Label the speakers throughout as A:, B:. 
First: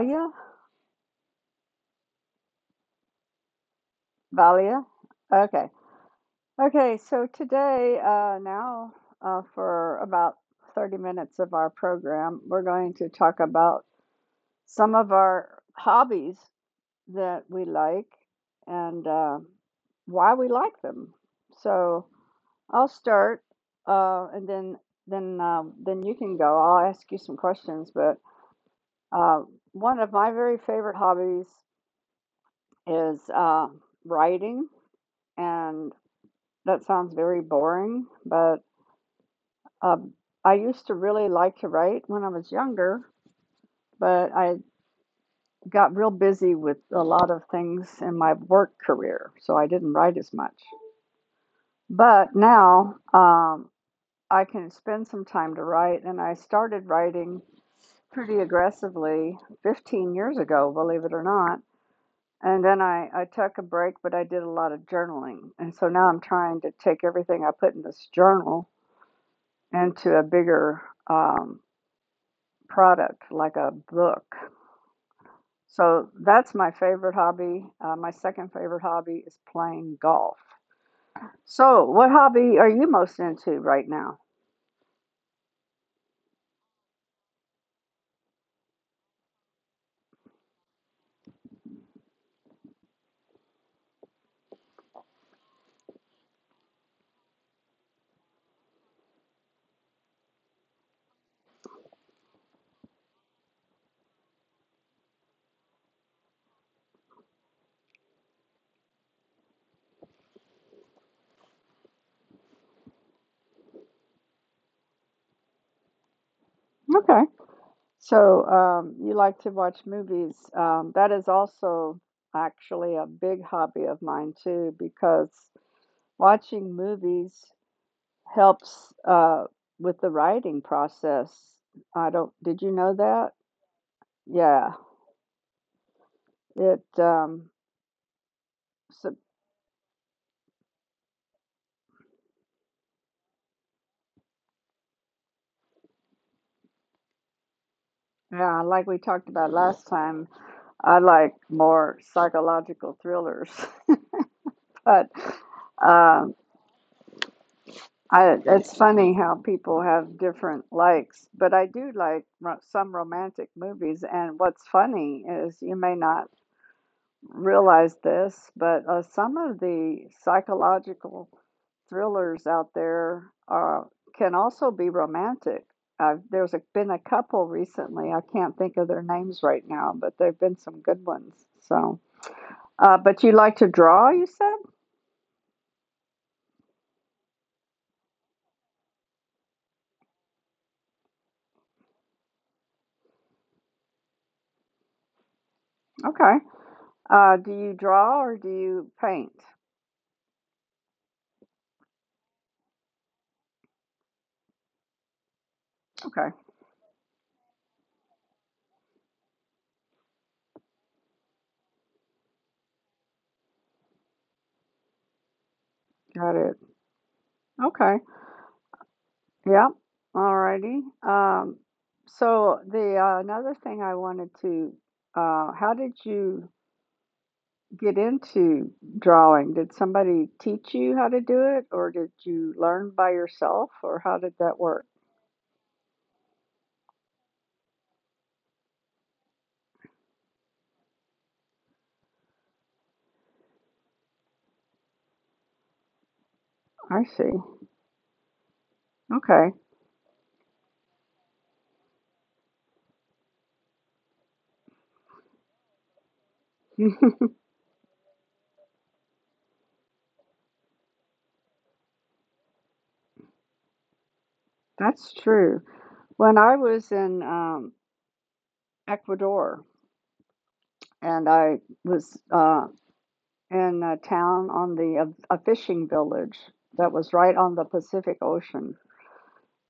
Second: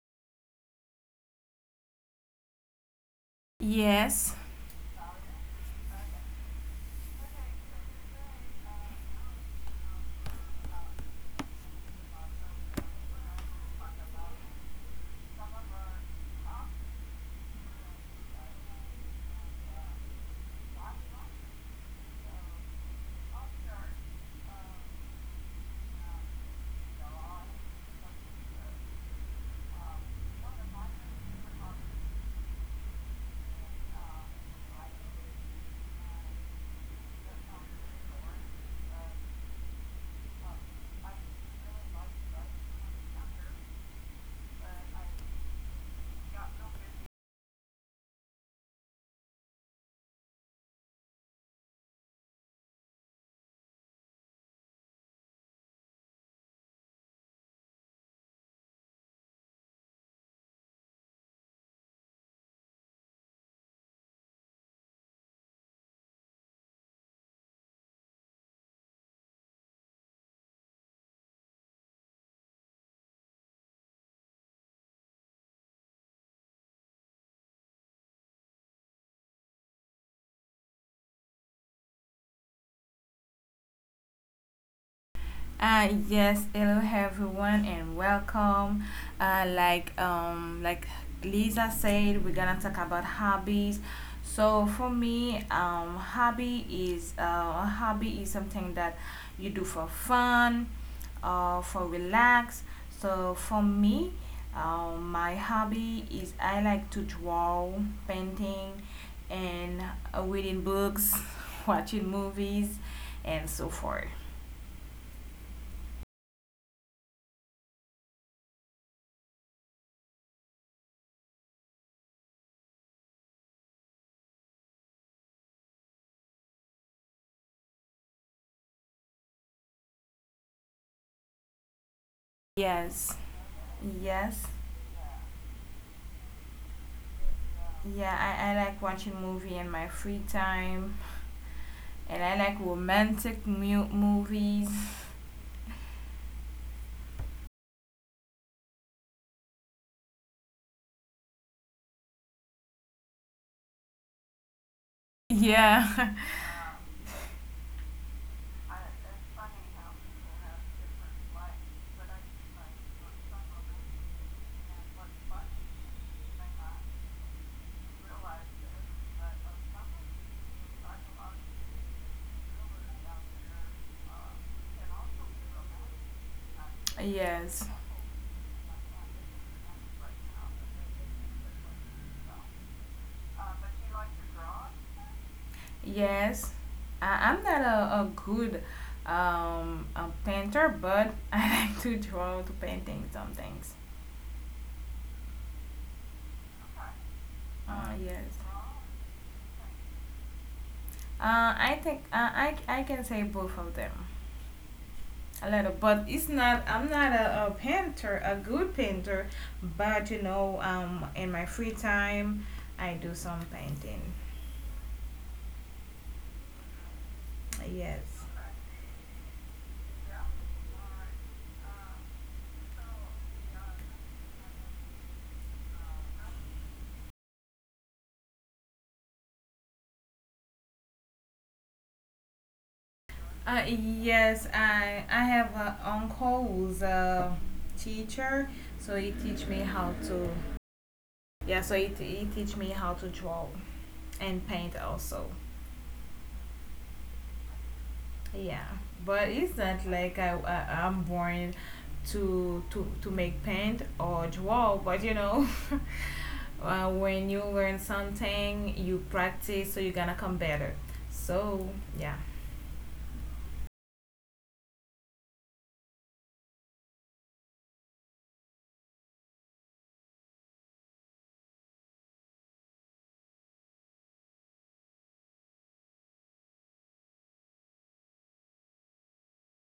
A: Valia,
B: Yes,
A: Valia. Okay, okay. So today, now for about 30 minutes of our program, we're going to talk about some of our hobbies that we like and why we like them. So I'll start, and then you can go. I'll ask you some questions. But uh, One of my very favorite hobbies is writing and that sounds very boring, but um, I used to really like to write when I was younger, but I got real busy with a lot of things in my work career, so I didn't write as much. But now I can spend some time to write, and I started writing pretty aggressively 15 years ago, believe it or not. And then I took a break, but I did a lot of journaling. And so now I'm trying to take everything I put in this journal into a bigger um, product like a book. So that's my favorite hobby. My second favorite hobby is playing golf. So, what hobby are you most into right now?
B: yes. Hello, everyone, and welcome. Like Lisa said, we're gonna talk about hobbies. So for me, hobby is a hobby is something that you do for fun, or for relax. So for me, my hobby is I like to draw, painting, and reading books, watching movies, and so forth.
A: Okay. So, you like to watch movies. That is also actually a big hobby of mine, too, because watching movies helps with the writing process. I don't, did you know
B: Yes,
A: that?
B: yes.
A: Yeah. It, um,
B: Yeah, I like watching
A: So,
B: movie in my free time, and I like romantic movies.
A: yeah, like we talked about last time, I like more psychological thrillers, but
B: Yeah,
A: um, I, it's funny how people have different likes. But I do like some romantic movies, and what's funny is you may not realize this, but some of the psychological thrillers out there can also be romantic. There's been a couple
B: yes,
A: recently. I can't think of their names right now, but there've been some good ones. So, but you like to draw, you said?
B: yes. I'm not a good a painter, but I like to draw, to painting some things.
A: Okay. Do you draw
B: Yes.
A: or do you paint?
B: I think, I can say both of them. A little, but it's
A: Okay,
B: not, I'm not a painter, a good painter. But in my free time, I do some painting.
A: got it. Okay.
B: Yes.
A: Yeah. Alrighty. Um, so the another thing I wanted to, How did you get into drawing? Did somebody teach you how to do it, or did you learn by
B: uh
A: yourself, or how did
B: yes
A: that work?
B: I have an uncle who's a teacher, so he teach me how to. Yeah, so he teach me how to draw and paint also.
A: I see.
B: Yeah, but it's
A: Okay.
B: not like I'm born to make paint or draw. But when you learn something, you practice, so you're gonna come better. So yeah.
A: That's true. When I was in Ecuador and I was in a town on a fishing village that was right on the Pacific Ocean,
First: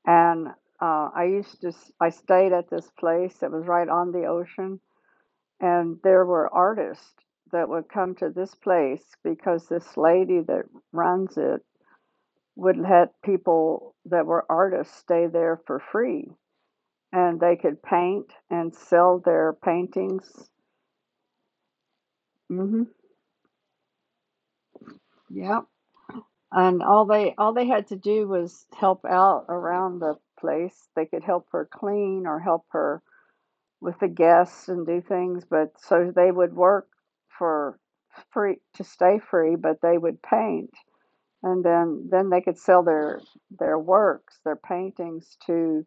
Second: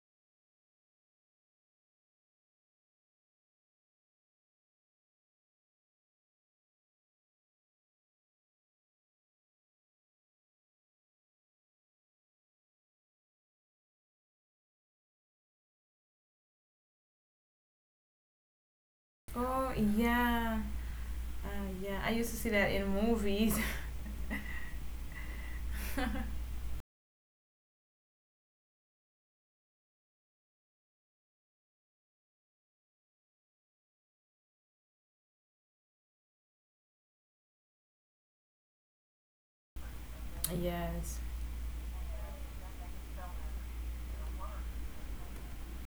A: and I used to s- I stayed at this place that was right on the ocean, and there were artists that would come to this place because this lady that runs it would let people that were artists stay there for free, and they could paint and sell their
B: Oh
A: paintings.
B: yeah, yeah. I used to see that
A: Hmm.
B: in movies.
A: Yep. And all they had to do was help out around the place. They could help her clean or help her with the guests and do things, but so they would work for free to stay free, but they would paint
B: Yes,
A: and then they could sell their works, their paintings to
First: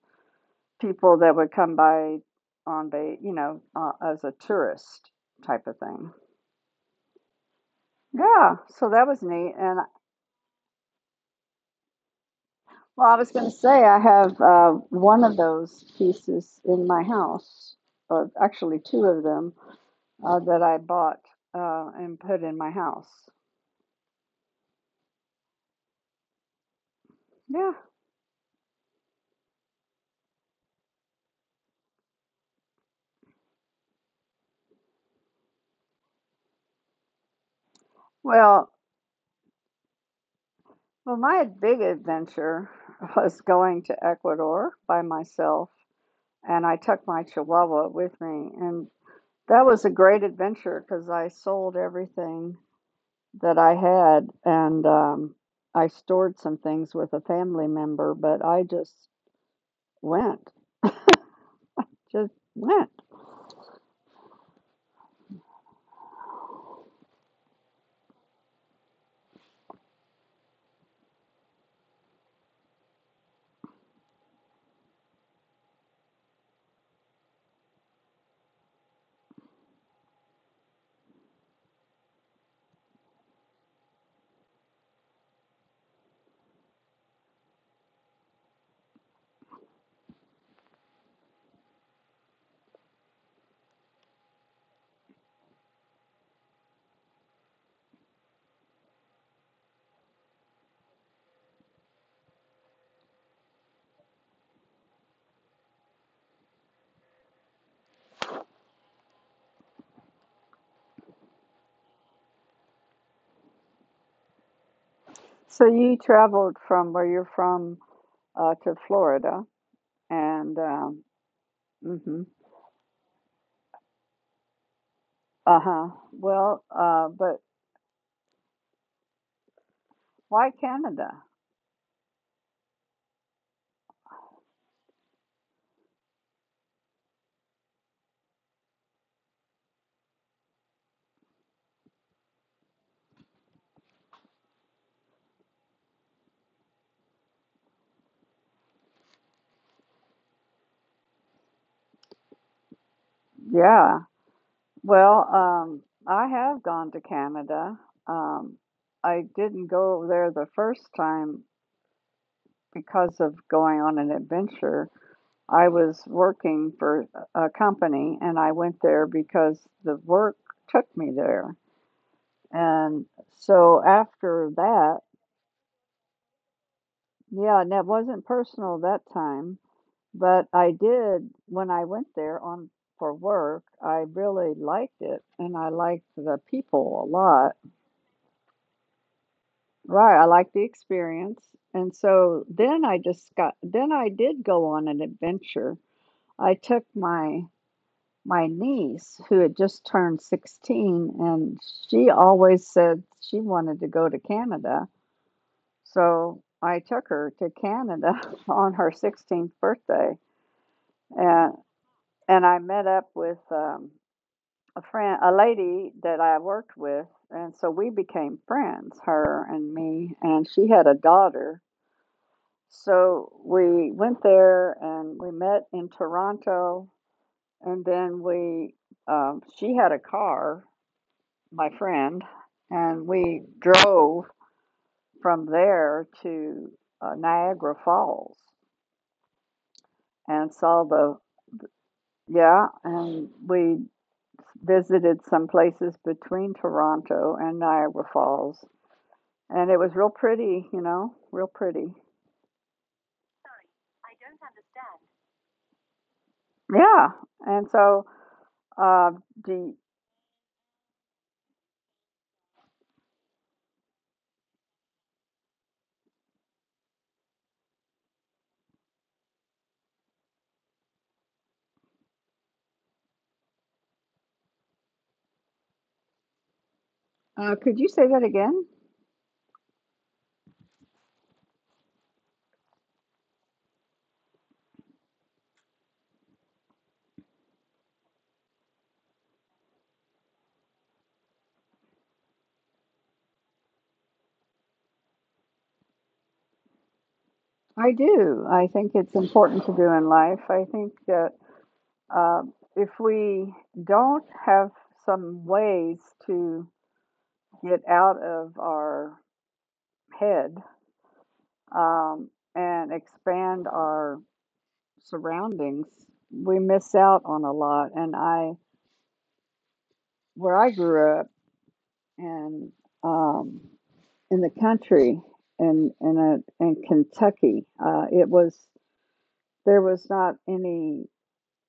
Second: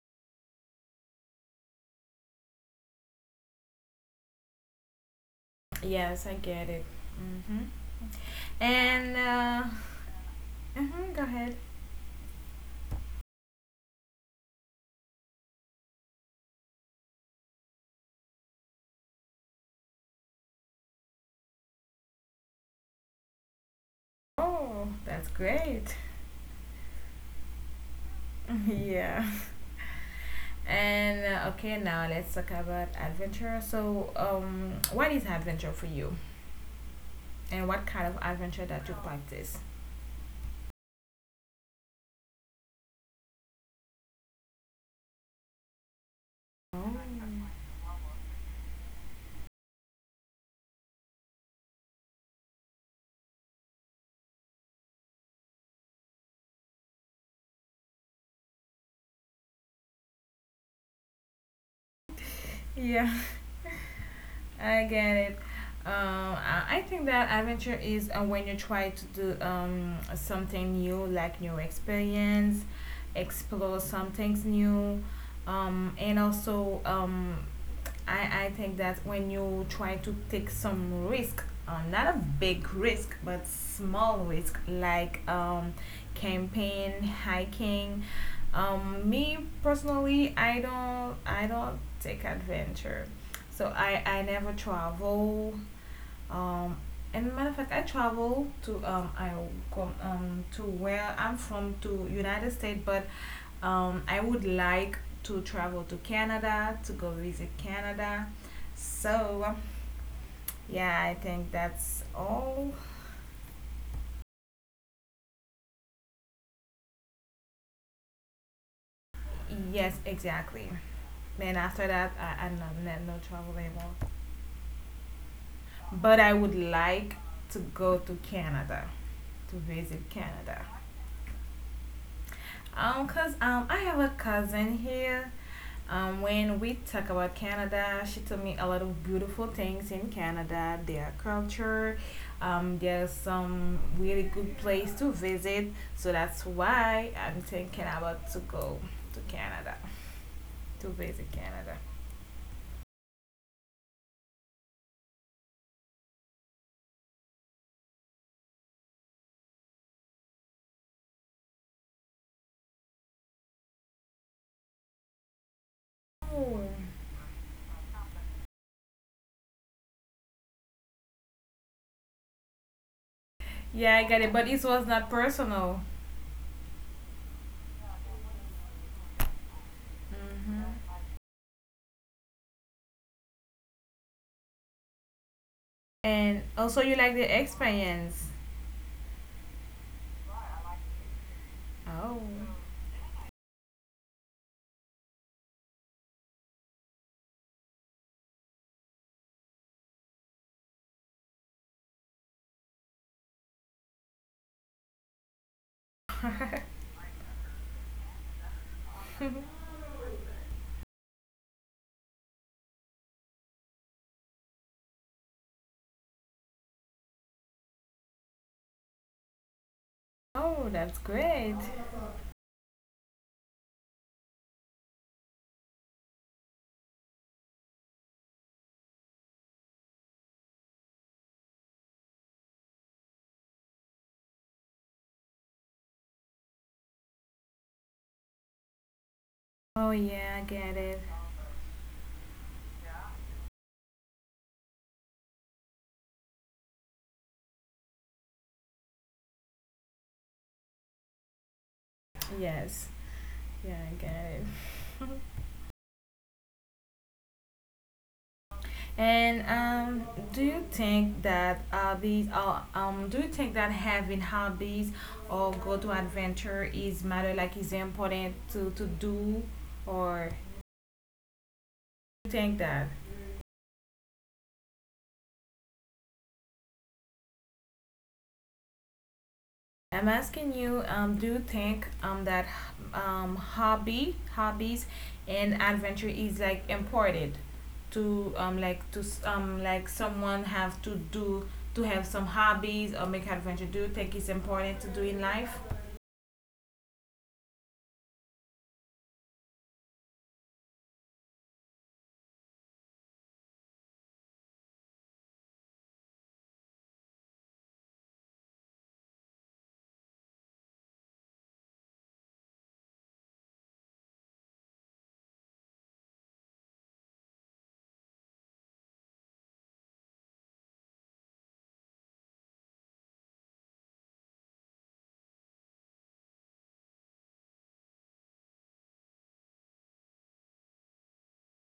A: people that would come by on ba you know, as a tourist type of thing.
B: yes, I get it. Hmm.
A: Yeah, so that
B: And
A: was neat and
B: mhm, go ahead.
A: well, I was going to say I have one of those pieces in my house, or actually two of them that I bought and put in my house.
B: Oh, that's great.
A: Yeah.
B: Yeah. And okay, now let's talk about adventure. So, what is adventure for you, and what kind of adventure
A: Well,
B: that you practice?
A: well, my big adventure was going to Ecuador by myself, and I took my
B: Oh.
A: Chihuahua with me, and that was a great adventure because I sold everything that I had, and I stored some things with a family member, but I just went, just went.
B: Yeah. I get it. Um, I think that adventure is, when you try to do something new, like new experience, explore some things new. And also, I think that when you try to take some risk, not a big risk, but small risk, like camping, hiking. Me personally, I don't take adventure. So I never travel. Um, and matter of fact, I come to where I'm from to United States, but I would like to travel to Canada to go visit Canada. So yeah, I think that's all.
A: So you traveled from where you're from to Florida,
B: Yes,
A: and
B: exactly. Then after that,
A: hmm,
B: I no travel anymore.
A: uh huh.
B: But I would
A: Well,
B: like
A: but
B: to go to Canada to visit
A: Why
B: Canada.
A: Canada?
B: Cause I have a cousin here. When we talk about Canada, she told me a lot of beautiful things in Canada, their culture. There's some really good place to visit, so that's why I'm thinking about to go to Canada to visit Canada.
A: Yeah. Well, I have gone to Canada. Um, I didn't go there the first time because of going on an adventure. I was
B: Oh.
A: working for a company and I went there because the work took me there. And so
B: Yeah, I got it, but
A: after
B: it was
A: that,
B: not personal.
A: yeah, and it wasn't personal that time. But
B: Mhm.
A: I did when I went there on for work, I really liked it and I liked the
B: And also, you
A: people a
B: like the
A: lot.
B: experience.
A: Right, I liked the experience. And
B: Oh,
A: so then I just got then I did go on an adventure. I took my niece who had just turned 16 and she always said she wanted to go to Canada. So I took her to Canada on her 16th birthday and I met up with a friend, a lady that I worked with, and so we became friends, her and me, and she
B: oh,
A: had a
B: that's great.
A: daughter. So we went there and we met in Toronto, and then she had a car, my friend, and we drove from there to Niagara Falls
B: Oh yeah, I
A: and
B: get it.
A: yeah, and we visited some places between Toronto and Niagara Falls and it was real pretty, you know, real pretty.
B: Yes. Yeah, I get it.
A: Yeah, and so, uh,
B: And
A: do
B: do you think that having hobbies or go to adventure is matter, like, is important to do, or you think that?
A: Could you say that again?
B: I'm asking you, do you think that hobby hobbies and adventure is like important to like to like someone have to do to have some hobbies or make adventure? Do you think it's important to do in life?
A: I do. I think it's important to do in life. I think that uh, if we don't have some ways to get out of our head um, and expand our surroundings, we miss out on a lot. And I, where I grew up, and um, in the country and in Kentucky. It was There was not any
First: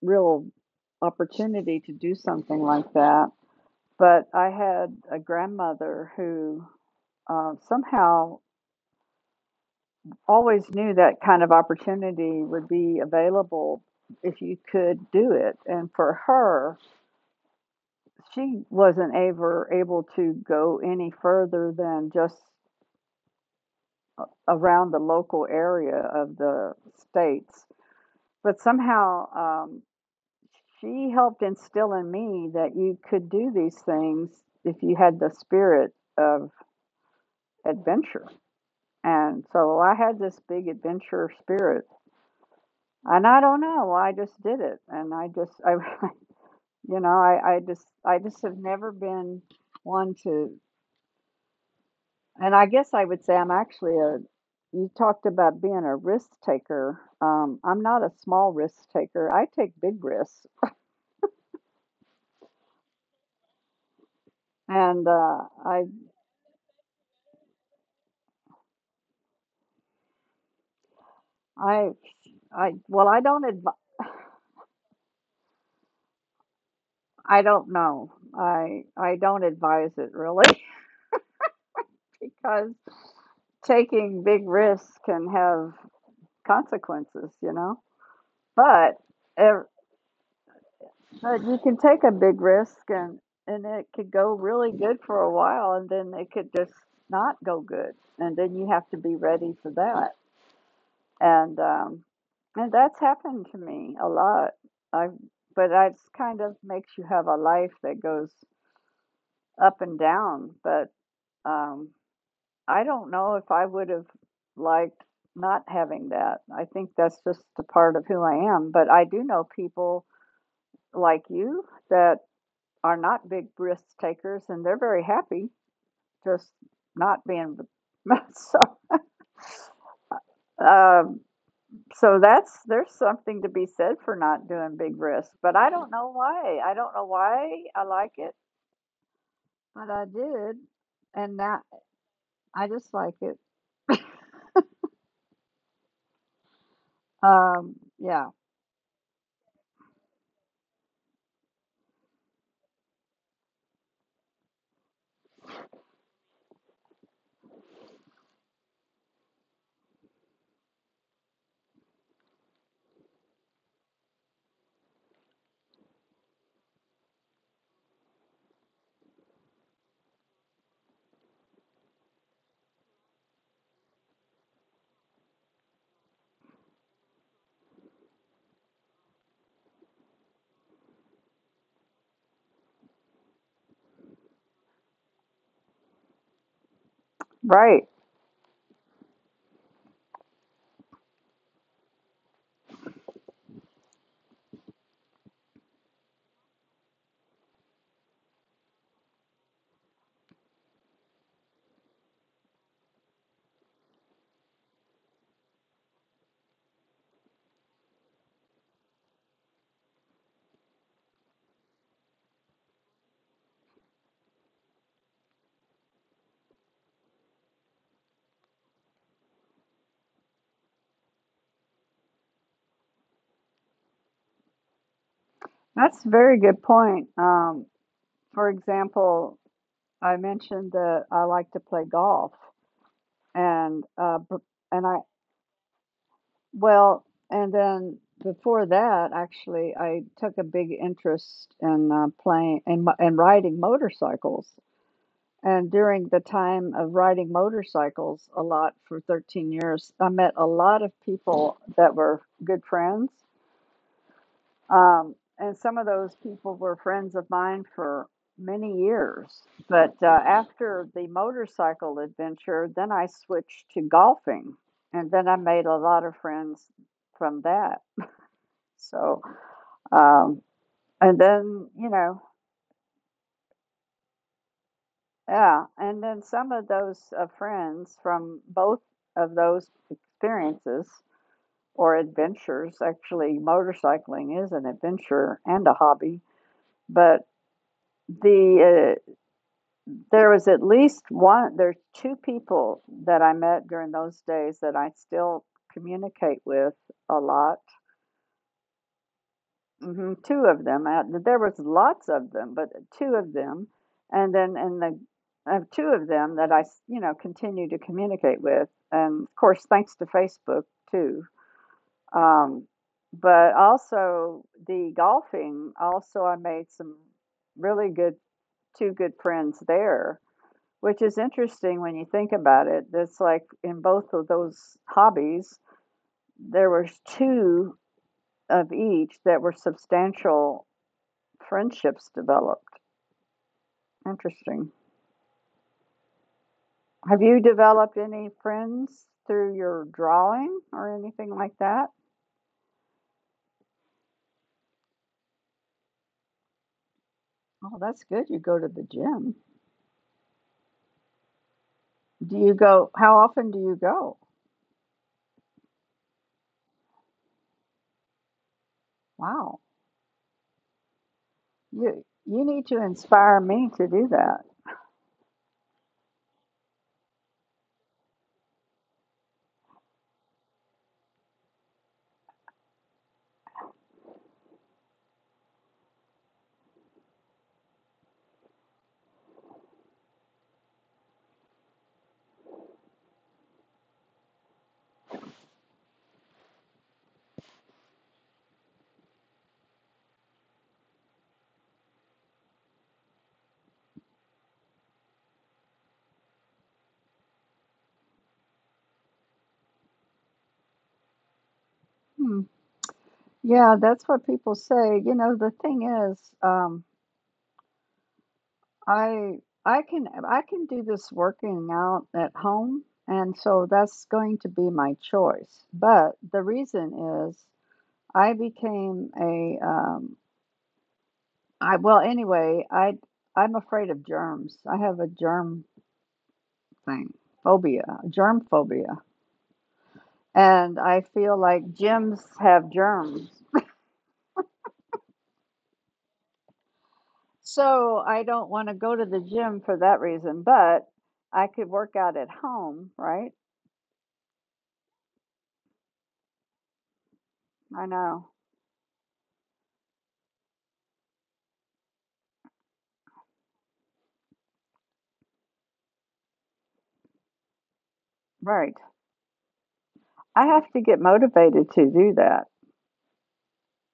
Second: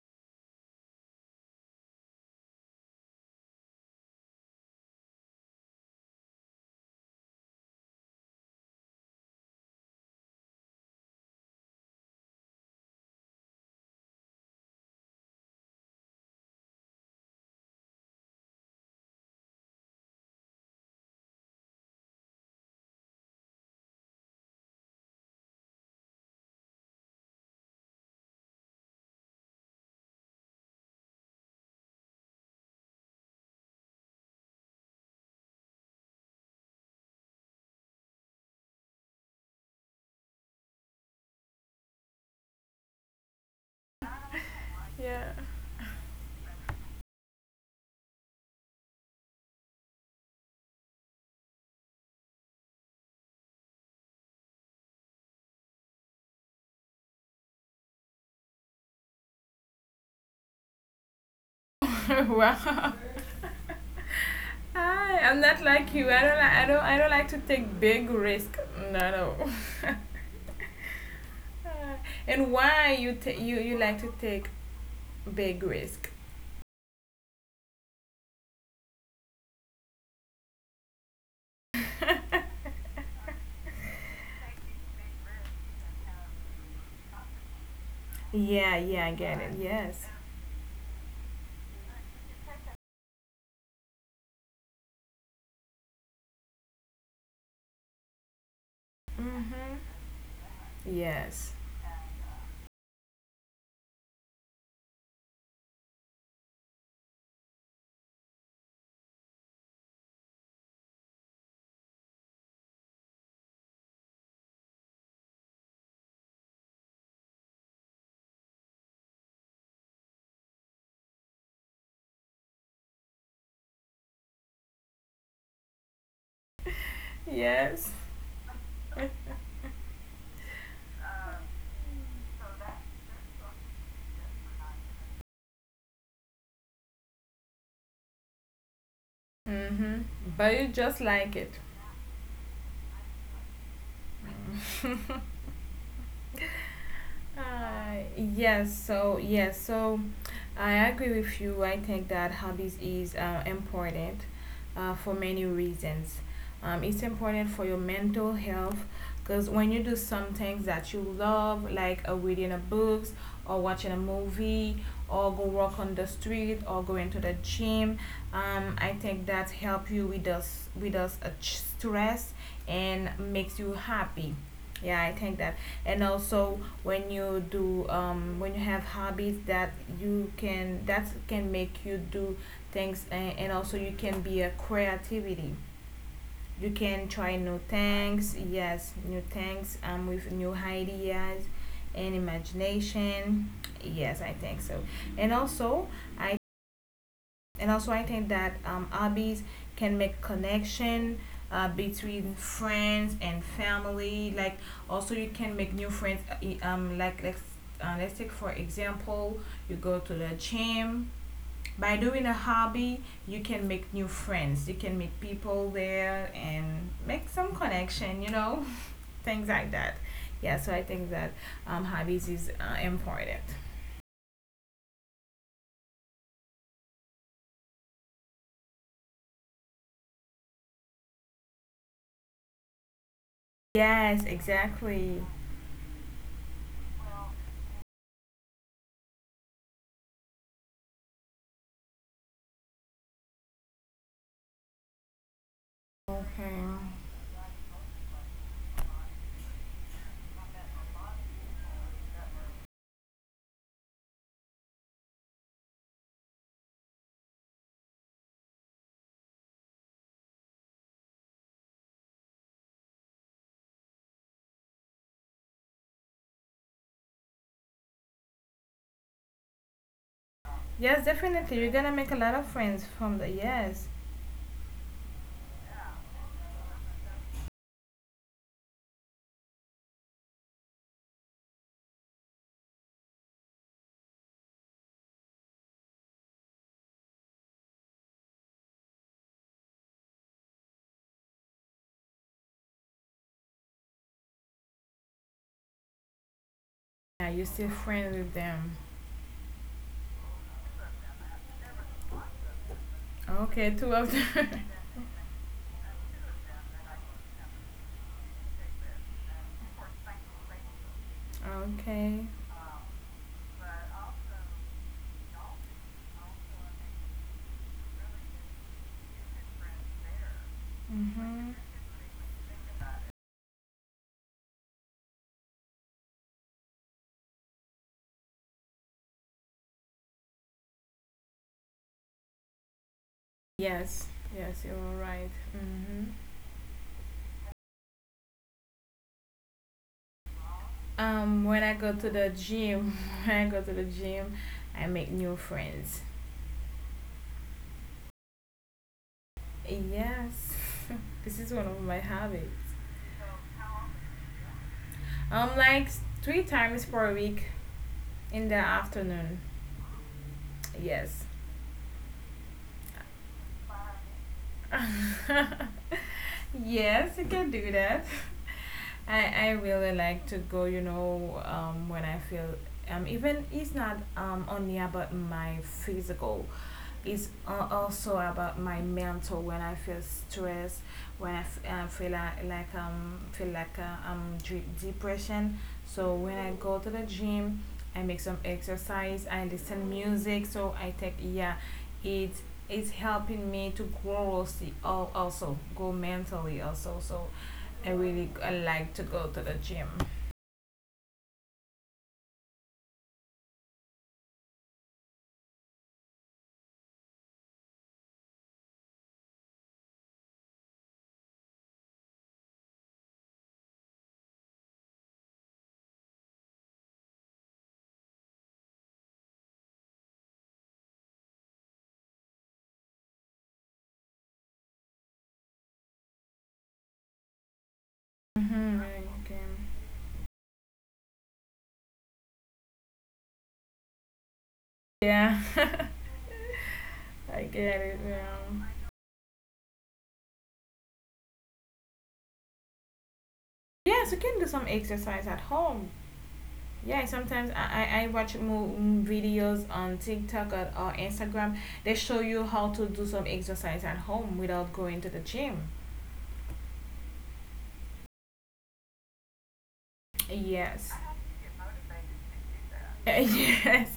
A: real opportunity to do something like that. But I had a grandmother who somehow always knew that kind of opportunity would be available if you could do it. And for her, she wasn't ever able to go any further than just around the local area of the states but somehow she helped instill in me that you could do these things if you had the spirit of adventure. And so I had this big adventure spirit, and I don't know, well, I just did it, and
B: Yeah.
A: you know, I just have never been one to, and I guess I would say I'm actually a. You talked about being a risk taker. I'm not a small risk taker. I take big risks,
B: Wow.
A: and
B: Hi, I'm not
A: I
B: like you. I don't like. I don't. I don't like to take big risk. No, no.
A: I
B: Hi. And
A: I
B: why
A: well,
B: you ta- you you like to take big risk?
A: I don't know. I don't advise it really because taking big risks can have consequences, you know.
B: Yeah,
A: But
B: yeah, I get it.
A: ev-
B: Yes.
A: but you can take a big risk and it could go really good for a while and then it could just not go good and then you have to be ready for
B: Mhm.
A: that.
B: Yes.
A: And um and that's happened to me a lot. I But that's kind of makes you have a life that goes up and down, but um, I don't know if I would have liked not having that. I think that's just a part of who I am. But I do know people like you that are not big risk takers and they're very happy just not being.
B: Yes.
A: so um so that's there's something to be said for not doing big risk, but I don't know why, I don't know why I like it, but
B: Mhm.
A: I
B: But
A: did,
B: you just like
A: and
B: it.
A: that I just like it, yeah.
B: Yes, so I agree with you. I think that hobbies is, important, for many reasons. It's important for your mental health, because when you do some things that you love, like reading a books or watching a movie or go walk on the street or going to the gym, I think that help you with us stress and makes you happy. Yeah, I think that. And also, when you have hobbies that can make you do things. And also, you can be a creativity. You can try new
A: Right.
B: things, yes, new things, with new ideas and imagination. Yes, I think so. and also i and also, I think that hobbies can make connection, between friends and family. Like, also, you can make new friends. Like, let's take, for example, you go to the gym. By doing a hobby, you can make new friends. You can meet people there and make some connection. Things like that. Yeah. So I think that hobbies is, important.
A: That's a very good point. For example, I mentioned that I like to play golf, and
B: Yes,
A: b- and I
B: exactly.
A: well, and then before that, actually, I took a big interest in in riding motorcycles. And during the
B: Okay.
A: time of riding motorcycles, a lot for 13 years, I met a lot of people that were good friends. And some of those people were friends of mine for many years. But After the motorcycle adventure, then I switched to golfing. And then I made a lot of friends from that. So, um,
B: Yes, definitely. You're
A: you
B: gonna make a
A: know,
B: lot of friends from the, yes.
A: yeah. And then some of those friends from both of those experiences or adventures, actually, motorcycling is an adventure and a hobby. But the There was at least one, there's two people that I met during those days that I still communicate with a
B: Yeah, you're
A: lot.
B: still friends with them.
A: Hmm. Two of them. I, there was lots of them, but two of them,
B: Okay, two of
A: and
B: them.
A: then and the two of them that you know continue to communicate with, and of course thanks to Facebook too.
B: Okay.
A: Um, but also the golfing. Also, I made some really good two good friends there, which is
B: Mm-hmm.
A: interesting when you think about it. That's like in both of those hobbies, there were two of each that were substantial friendships developed.
B: Yes, yes,
A: Interesting.
B: you're right. Mm-hmm.
A: Have you developed any friends through your drawing or anything like
B: When I
A: that?
B: go to the gym, When I go to the gym, I make new friends.
A: Oh, that's good. You go to the gym.
B: Yes, this is one of my
A: Do you
B: habits.
A: go? How often do you go?
B: Like, three times per week in the afternoon.
A: Wow.
B: Yes.
A: You need to inspire me to do that.
B: Yes, you can do that. I really like to go, when I feel, even it's not only about my physical, it's also about my mental, when I feel stressed, when I feel like depression. So when I go to the gym, I make some exercise. I listen music. So I think, yeah, it is helping me to grow also, also go mentally also. So I really I like to go to the gym.
A: Hmm. Yeah, that's what people say. You know, the thing is, I I can do this working out at home, and so that's going to be my choice. But the reason is I became a I well anyway I I'm afraid of germs. I have a germ thing phobia, germ
B: Mm-hmm.
A: phobia, and I feel like gyms have germs.
B: Yeah, I get
A: So
B: it.
A: I
B: Yeah.
A: don't want to go to the gym for that reason, but I could work out at home, right?
B: Yes, you can do some exercise at home. Yeah, sometimes I,
A: I
B: I, I
A: know,
B: watch more videos on TikTok, or Instagram. They show you how to do some exercise at home without going to the gym.
A: right. I have to
B: Yes.
A: get motivated to do that.
B: Yes,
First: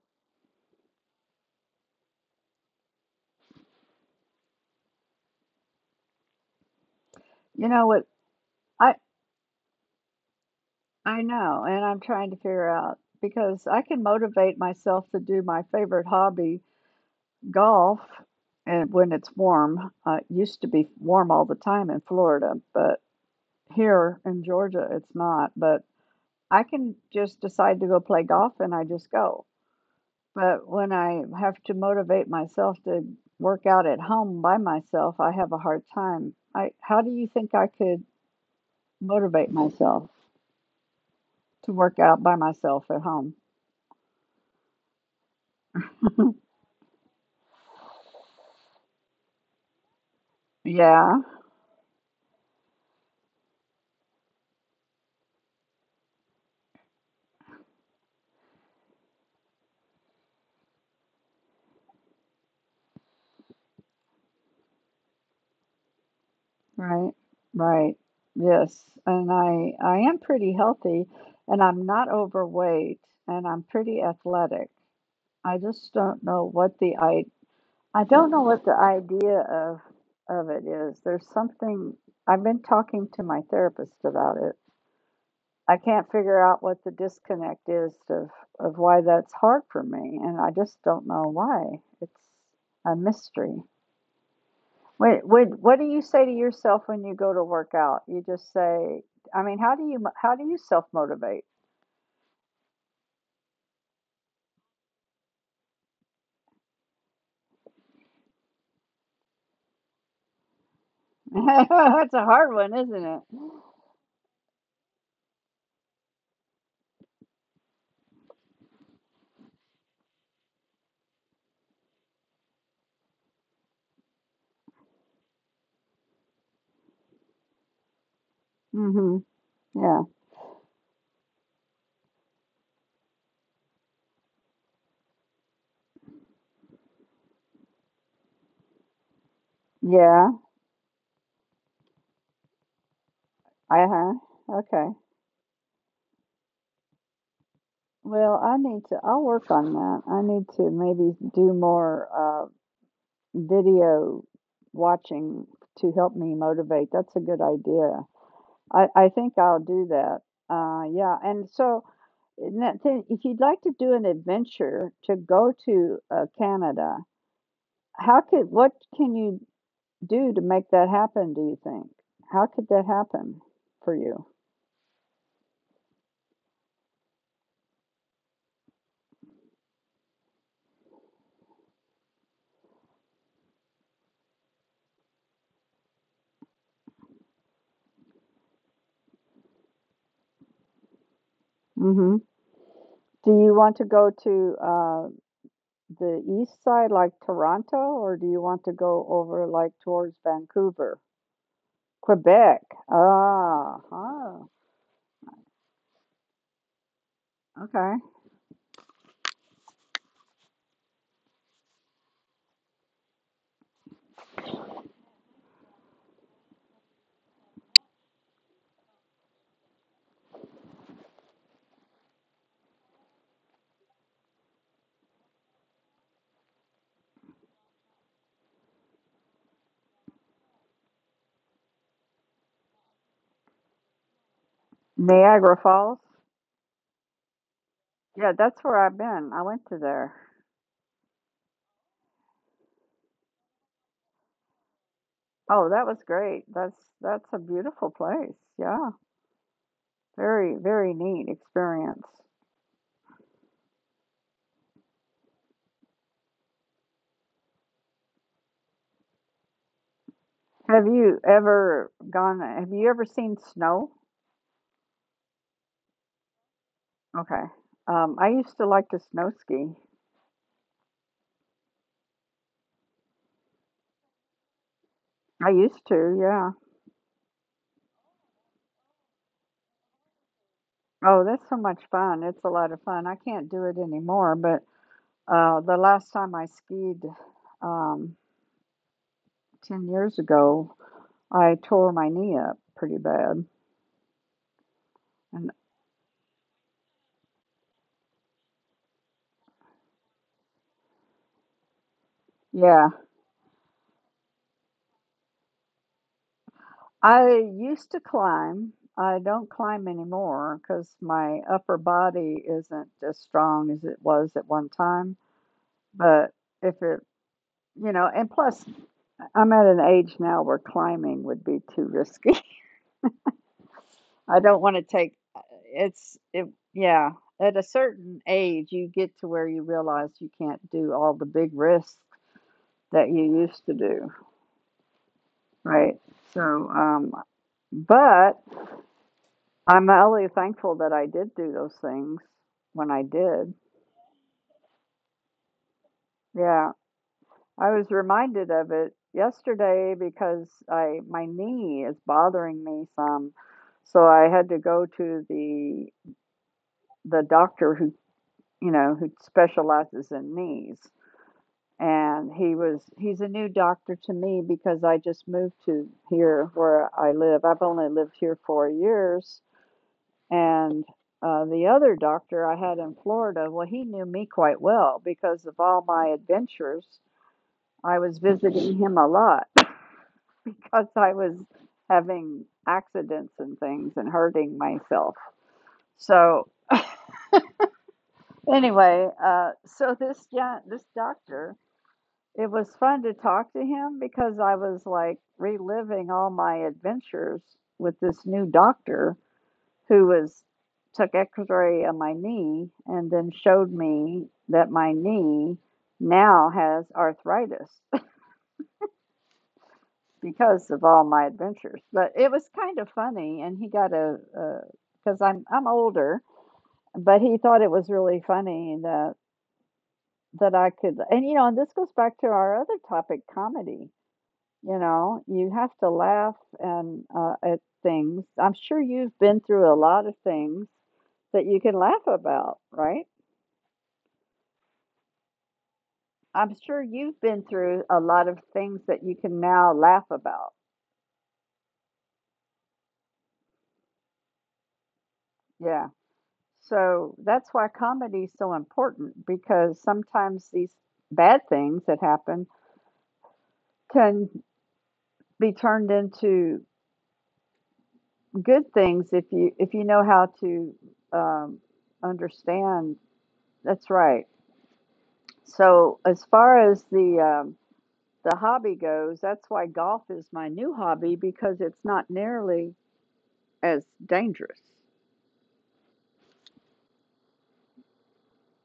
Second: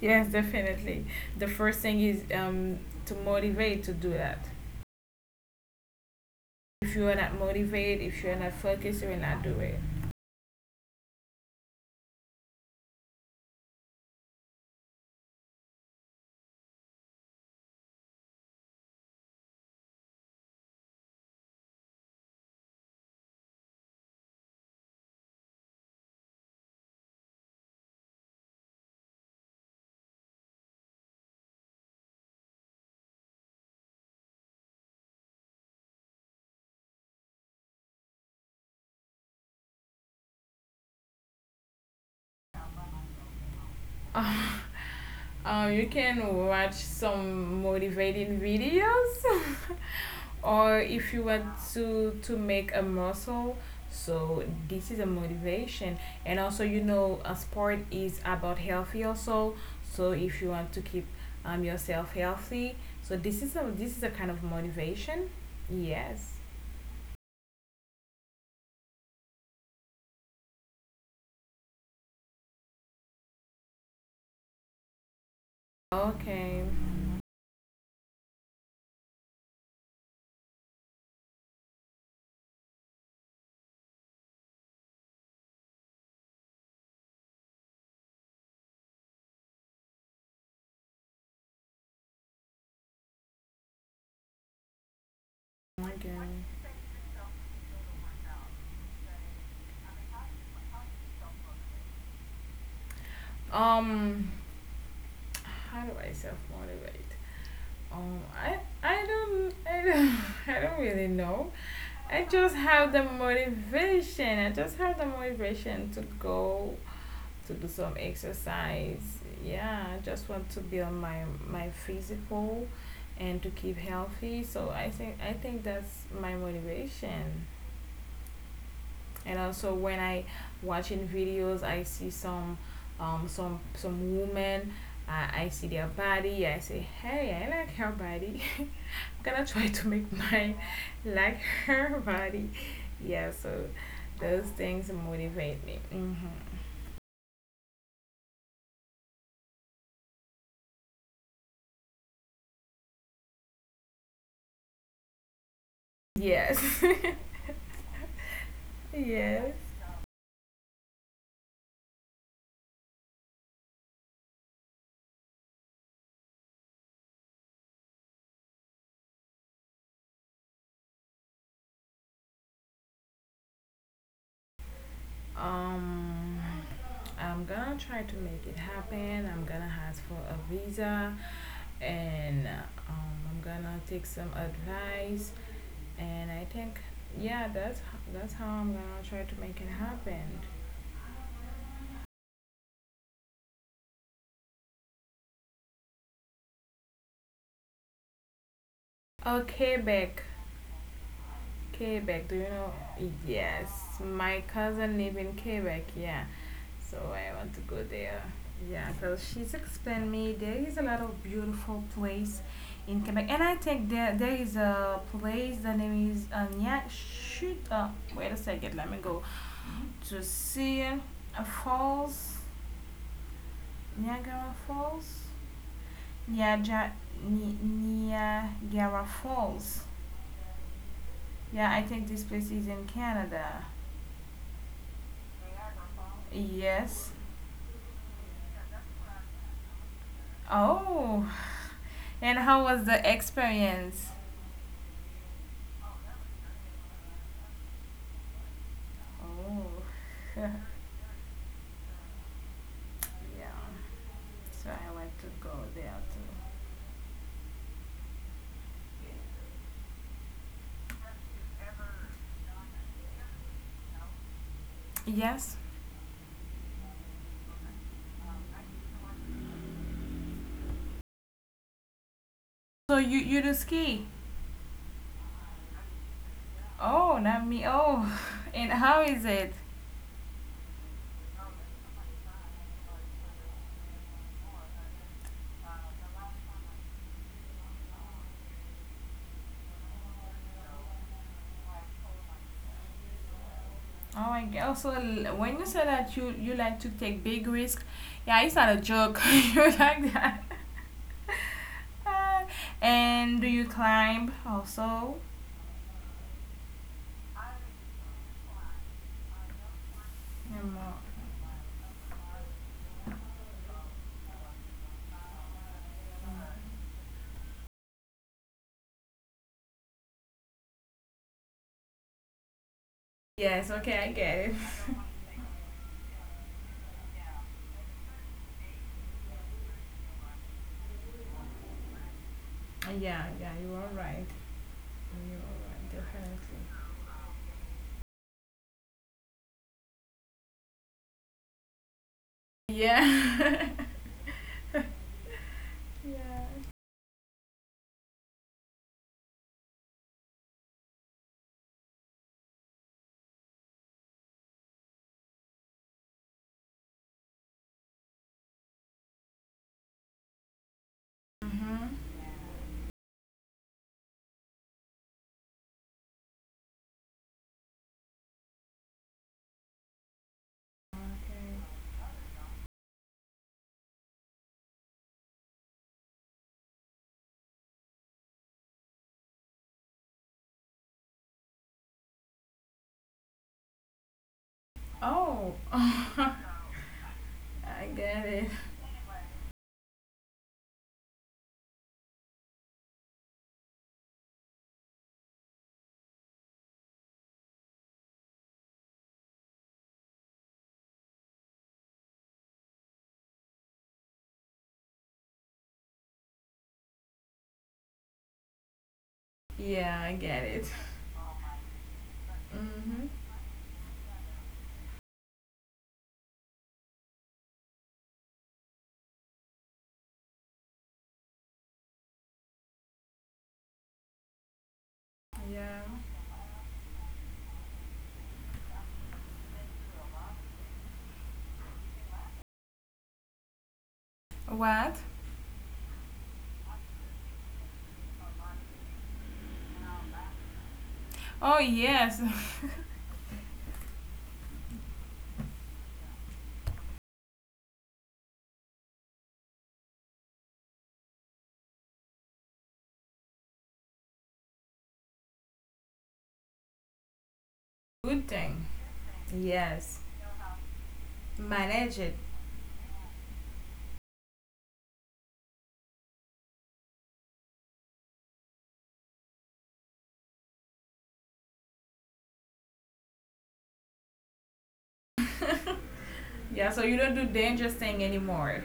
B: yes, definitely. The first thing is, to motivate to do that. If you are not
A: You know
B: motivated,
A: what?
B: if you are not
A: I
B: focused, you will not do it.
A: I know, and I'm trying to figure out because I can motivate myself to do my favorite hobby, golf, and when it's warm. It used to be warm all the time in Florida, but here in Georgia it's not. But I can just decide to go play golf and I just go. But when I have to motivate myself to work out at home by myself, I have a hard time. I How do you think I could motivate myself to work out by myself at home?
B: You can watch some motivating videos, or
A: Yeah,
B: if you want to make a muscle. So this is a motivation, and also, you know, a sport is about healthy also. So if you want to keep, yourself healthy, so this is a kind of motivation. Yes.
A: right, right. Yes, and I am pretty healthy, and I'm not overweight, and I'm pretty athletic. I just don't know
B: Okay.
A: what the I don't know what the idea of it is. There's something. I've been talking to my therapist about it. I can't figure out what the disconnect is of why that's hard for me, and I just don't know why. It's a mystery. What do you
B: Okay.
A: say to yourself when you go to work out? You just say, I mean, how do you how do you self motivate?
B: Um, how do I self motivate? Um, I I don't I don't really know.
A: That's a
B: I
A: hard
B: just
A: one,
B: have
A: isn't
B: the
A: it?
B: motivation. I just have the motivation to go to do some exercise. Yeah, I just want to build my physical and to keep healthy. So I think that's my motivation.
A: Mhm.
B: And also, when
A: Yeah.
B: I watching videos, I see some, some women. I see their body. I say, hey, I like her body. Gonna try to make
A: Yeah.
B: mine like her body. Yeah, so
A: Uh
B: those
A: huh. Okay.
B: things motivate me. Mm-hmm.
A: Well, I need to. I'll work on that. I need to maybe do more video watching to help me
B: Yes,
A: motivate. That's a good idea. I I think
B: yes.
A: I'll do that. Yeah. And that thing, if you'd like to do an adventure to go to, Canada, how could what can you do to make that happen, do you think? How could that happen for you?
B: Um, I'm gonna try to make it happen. I'm gonna ask for a visa, and I'm gonna take some advice. And I think, yeah, that's how I'm gonna try to make it happen.
A: Mhm. Do you want to go to, the east side, like Toronto, or do you want to go over, like,
B: Okay,
A: towards
B: Beck.
A: Vancouver?
B: Quebec, do you
A: Quebec.
B: know? Yes,
A: Ah,
B: my
A: huh,
B: cousin live in Quebec. Yeah, so I want to go
A: okay.
B: there. Yeah, because she's explained me there is a lot of beautiful place in Quebec, and I think there is a place, the name is Anya. Shoot, wait a second, let me go to see a falls, Niagara Falls. Yeah, Niagara Falls. Yeah, I think this place is in Canada.
A: Niagara Falls?
B: Yes.
A: Yeah, that's where I've been. I went to there.
B: Oh, and how was the experience?
A: Oh, that was great. That's a beautiful place. Yeah.
B: Oh,
A: Very,
B: yeah.
A: very neat experience.
B: So I want to go there too.
A: Have you ever seen snow?
B: Yes.
A: Okay. I used to like to snow ski.
B: So you do ski?
A: I used to, yeah.
B: Oh, not me. Oh, and how is it?
A: Oh, that's so much fun. It's a lot of fun. I can't do it anymore, but the last time I skied um, 10 years ago, I tore my knee up pretty bad.
B: Oh my god. Also,
A: And
B: when you said that you like to take big risk, yeah, it's not a joke. You like that.
A: yeah,
B: And do you climb also?
A: I used to climb. I don't climb anymore
B: Um,
A: because my upper body isn't as strong as it was at one time. But if it, you know, and plus I'm at an age now where climbing would be too risky.
B: Yes. Okay, I
A: I
B: get it.
A: don't want to take it's, it, yeah. At a certain age, you get to where you realize you can't do all the big risks that you
B: Yeah, yeah,
A: used to
B: you are
A: do,
B: right. You
A: right?
B: are
A: So,
B: right.
A: um, but I'm really thankful that I did do those things when I did.
B: Yeah. Yeah.
A: Yeah. I was reminded of it yesterday because I my knee is bothering me some. So I had to go to the doctor who, you know, who specializes in knees.
B: Hmm.
A: And he's a new doctor to me because I just moved to here where I live. I've only lived here 4 years. And
B: Okay.
A: the other doctor I had in Florida, well, he knew me quite well because of all my adventures. I was visiting him a lot because I was having accidents and things and hurting myself.
B: Oh,
A: So
B: I get it.
A: anyway, so this this doctor, it was fun to talk to him because I was like reliving all my adventures with this new doctor who was took x-ray of my knee and then showed me that my knee now has arthritis
B: Yeah, I get
A: because
B: it.
A: of all my adventures. But it was kind of
B: Mm-hmm.
A: funny, and he got a, because I'm older, but he thought it was really funny that I could, and you know, and this goes back to our other topic, comedy. You know, you have
B: Yeah.
A: to laugh and at things. I'm sure you've been through a lot of things that you can laugh about, right?
B: What?
A: I'm sure you've been through a lot of things that you can now laugh about.
B: Oh, yes.
A: Yeah. So that's why comedy is so important because sometimes these bad things that happen can be turned into
B: Good thing.
A: good things if you
B: Yes.
A: know how to um,
B: Manage it.
A: understand. That's right. So as far as the hobby goes, that's why golf is my new hobby because it's not nearly as dangerous.
B: Yeah, so you don't do dangerous thing anymore.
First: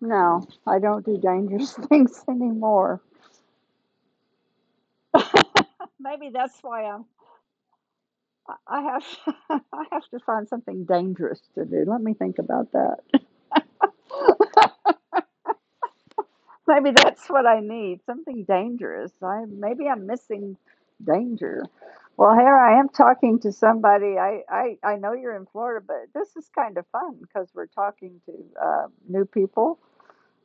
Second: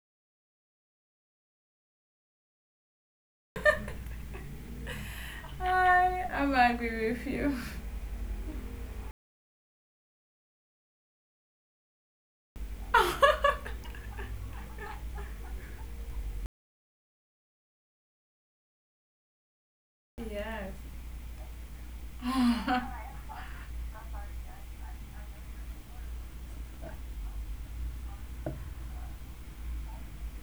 A: No, I don't do dangerous things anymore.
B: I
A: Maybe
B: am
A: that's why I'm.
B: agree with you.
A: I have I have to find something dangerous to do. Let me think about that. Maybe that's what I need. Something dangerous. I maybe I'm missing
B: Yes.
A: danger. Well, here I am talking to somebody. I know you're in Florida, but this is kind of fun because we're talking to new people,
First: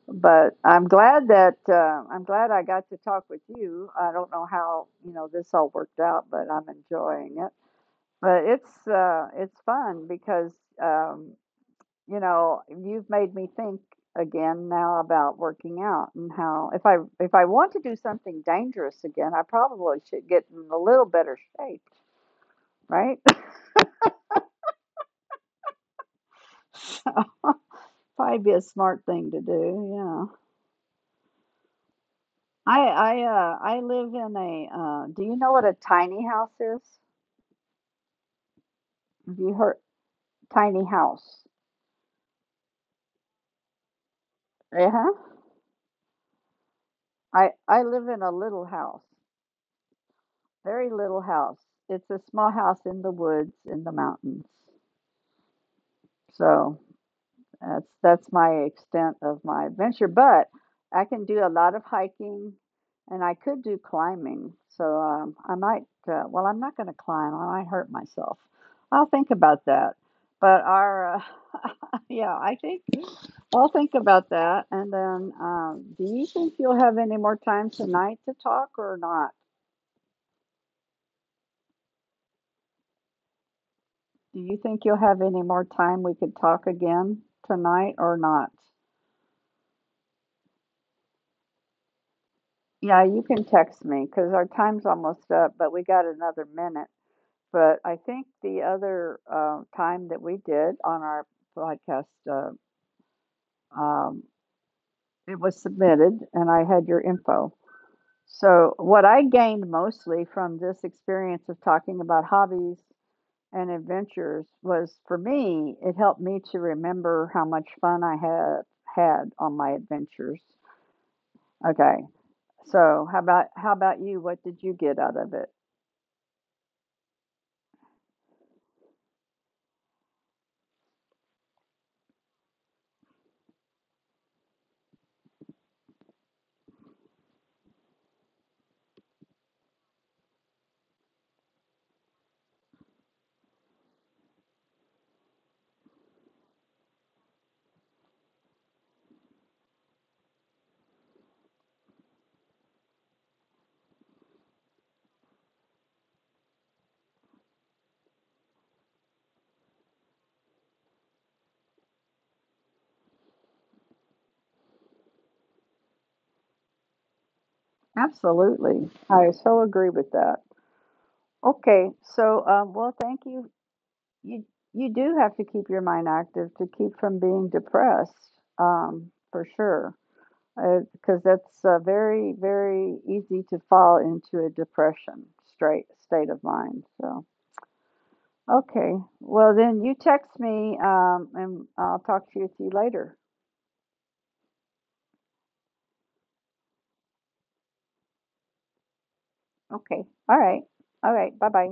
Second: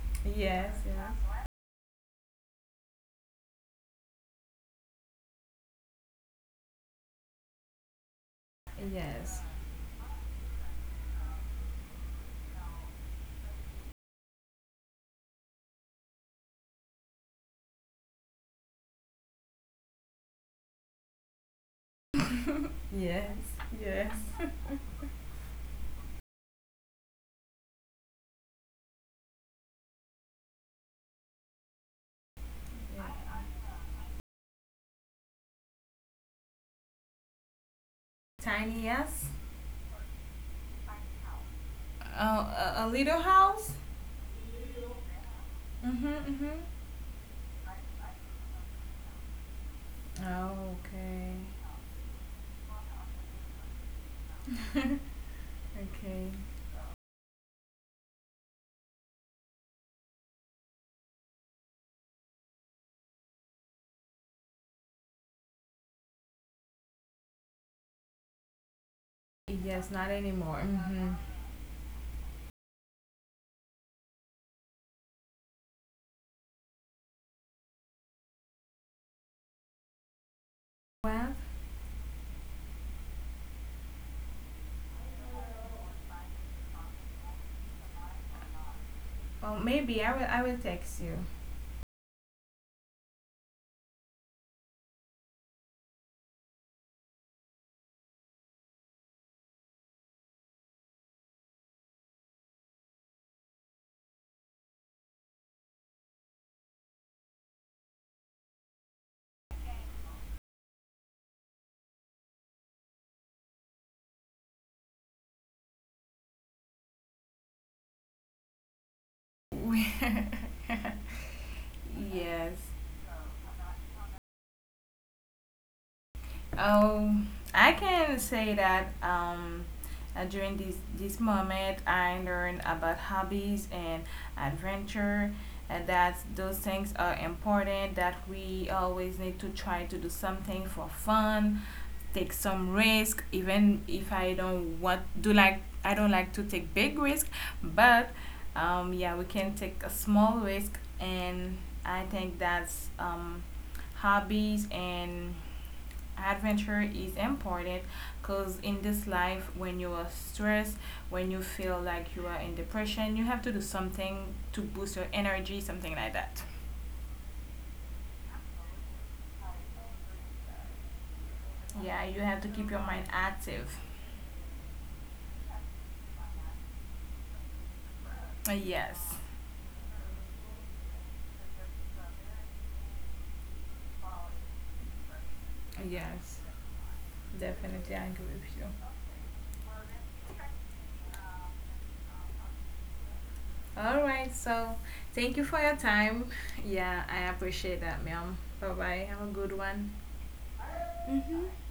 A: but
B: Yes.
A: I'm
B: Yeah.
A: glad that I'm glad I got to talk with you. I don't know how you know this all worked out, but I'm enjoying it. But
B: Yes.
A: it's fun because um, you know you've made me think again now about working out and how if I want to do something dangerous again, I probably should get in a little better shape, right?
B: Yes. Yes.
A: So probably be a smart thing to do. Yeah. I live in a do you know what a tiny house is?
B: Tiny, yes.
A: You heard tiny house.
B: Oh, a little house.
A: Uh-huh.
B: Mhm. Mhm.
A: I live in a little house,
B: Oh,
A: very little
B: okay.
A: house. It's a small house in the woods in the mountains.
B: Okay.
A: So that's my extent of my adventure. But I can do a lot of hiking, and I could do climbing. So I might. Well, I'm not going to climb. I might hurt myself. I'll think about that.
B: Yes, not
A: But
B: anymore.
A: our
B: Hmm.
A: yeah, I think I'll think about that. And then, do you think you'll have any more time tonight to talk or not?
B: Well,
A: Do you think you'll have any more time we could talk again tonight or not?
B: well, maybe I will. I will text you.
A: Yeah, you can text me because our time's almost up, but we got another minute. But I think the other time that we did on our podcast, uh, um, it was submitted and I had your info. So, what I gained mostly from this experience of talking about hobbies and adventures was for me, it helped me to remember how much fun I had had on my adventures. Okay.
B: Yes.
A: So, how about you? What did you get out of it?
B: Um, I can say that, during this moment, I learned about hobbies and adventure, and that those things are important. That we always need to try to do something for fun, take some risk, even if I don't want do, like, I don't like to take big risk. But yeah, we can take a small risk. And I think that's, hobbies and adventure is important, because in this life, when you are stressed, when you feel like you are in depression, you have to do something to boost your energy, something like that.
A: Absolutely. I so agree with that. Okay.
B: Yeah, you have
A: So,
B: to keep your
A: well,
B: mind
A: thank you.
B: active.
A: You you do have to keep your mind active to keep from being depressed,
B: Yes,
A: for sure, because that's very very easy to fall into a depression straight state
B: yes.
A: of mind. So.
B: Definitely, I agree with you.
A: Okay. Well, then you text me, and I'll talk to you. See you later.
B: All right, so thank you for your time. Yeah, I appreciate that, ma'am. Bye bye. Have a good one.
A: Okay. All right. All right. Bye bye.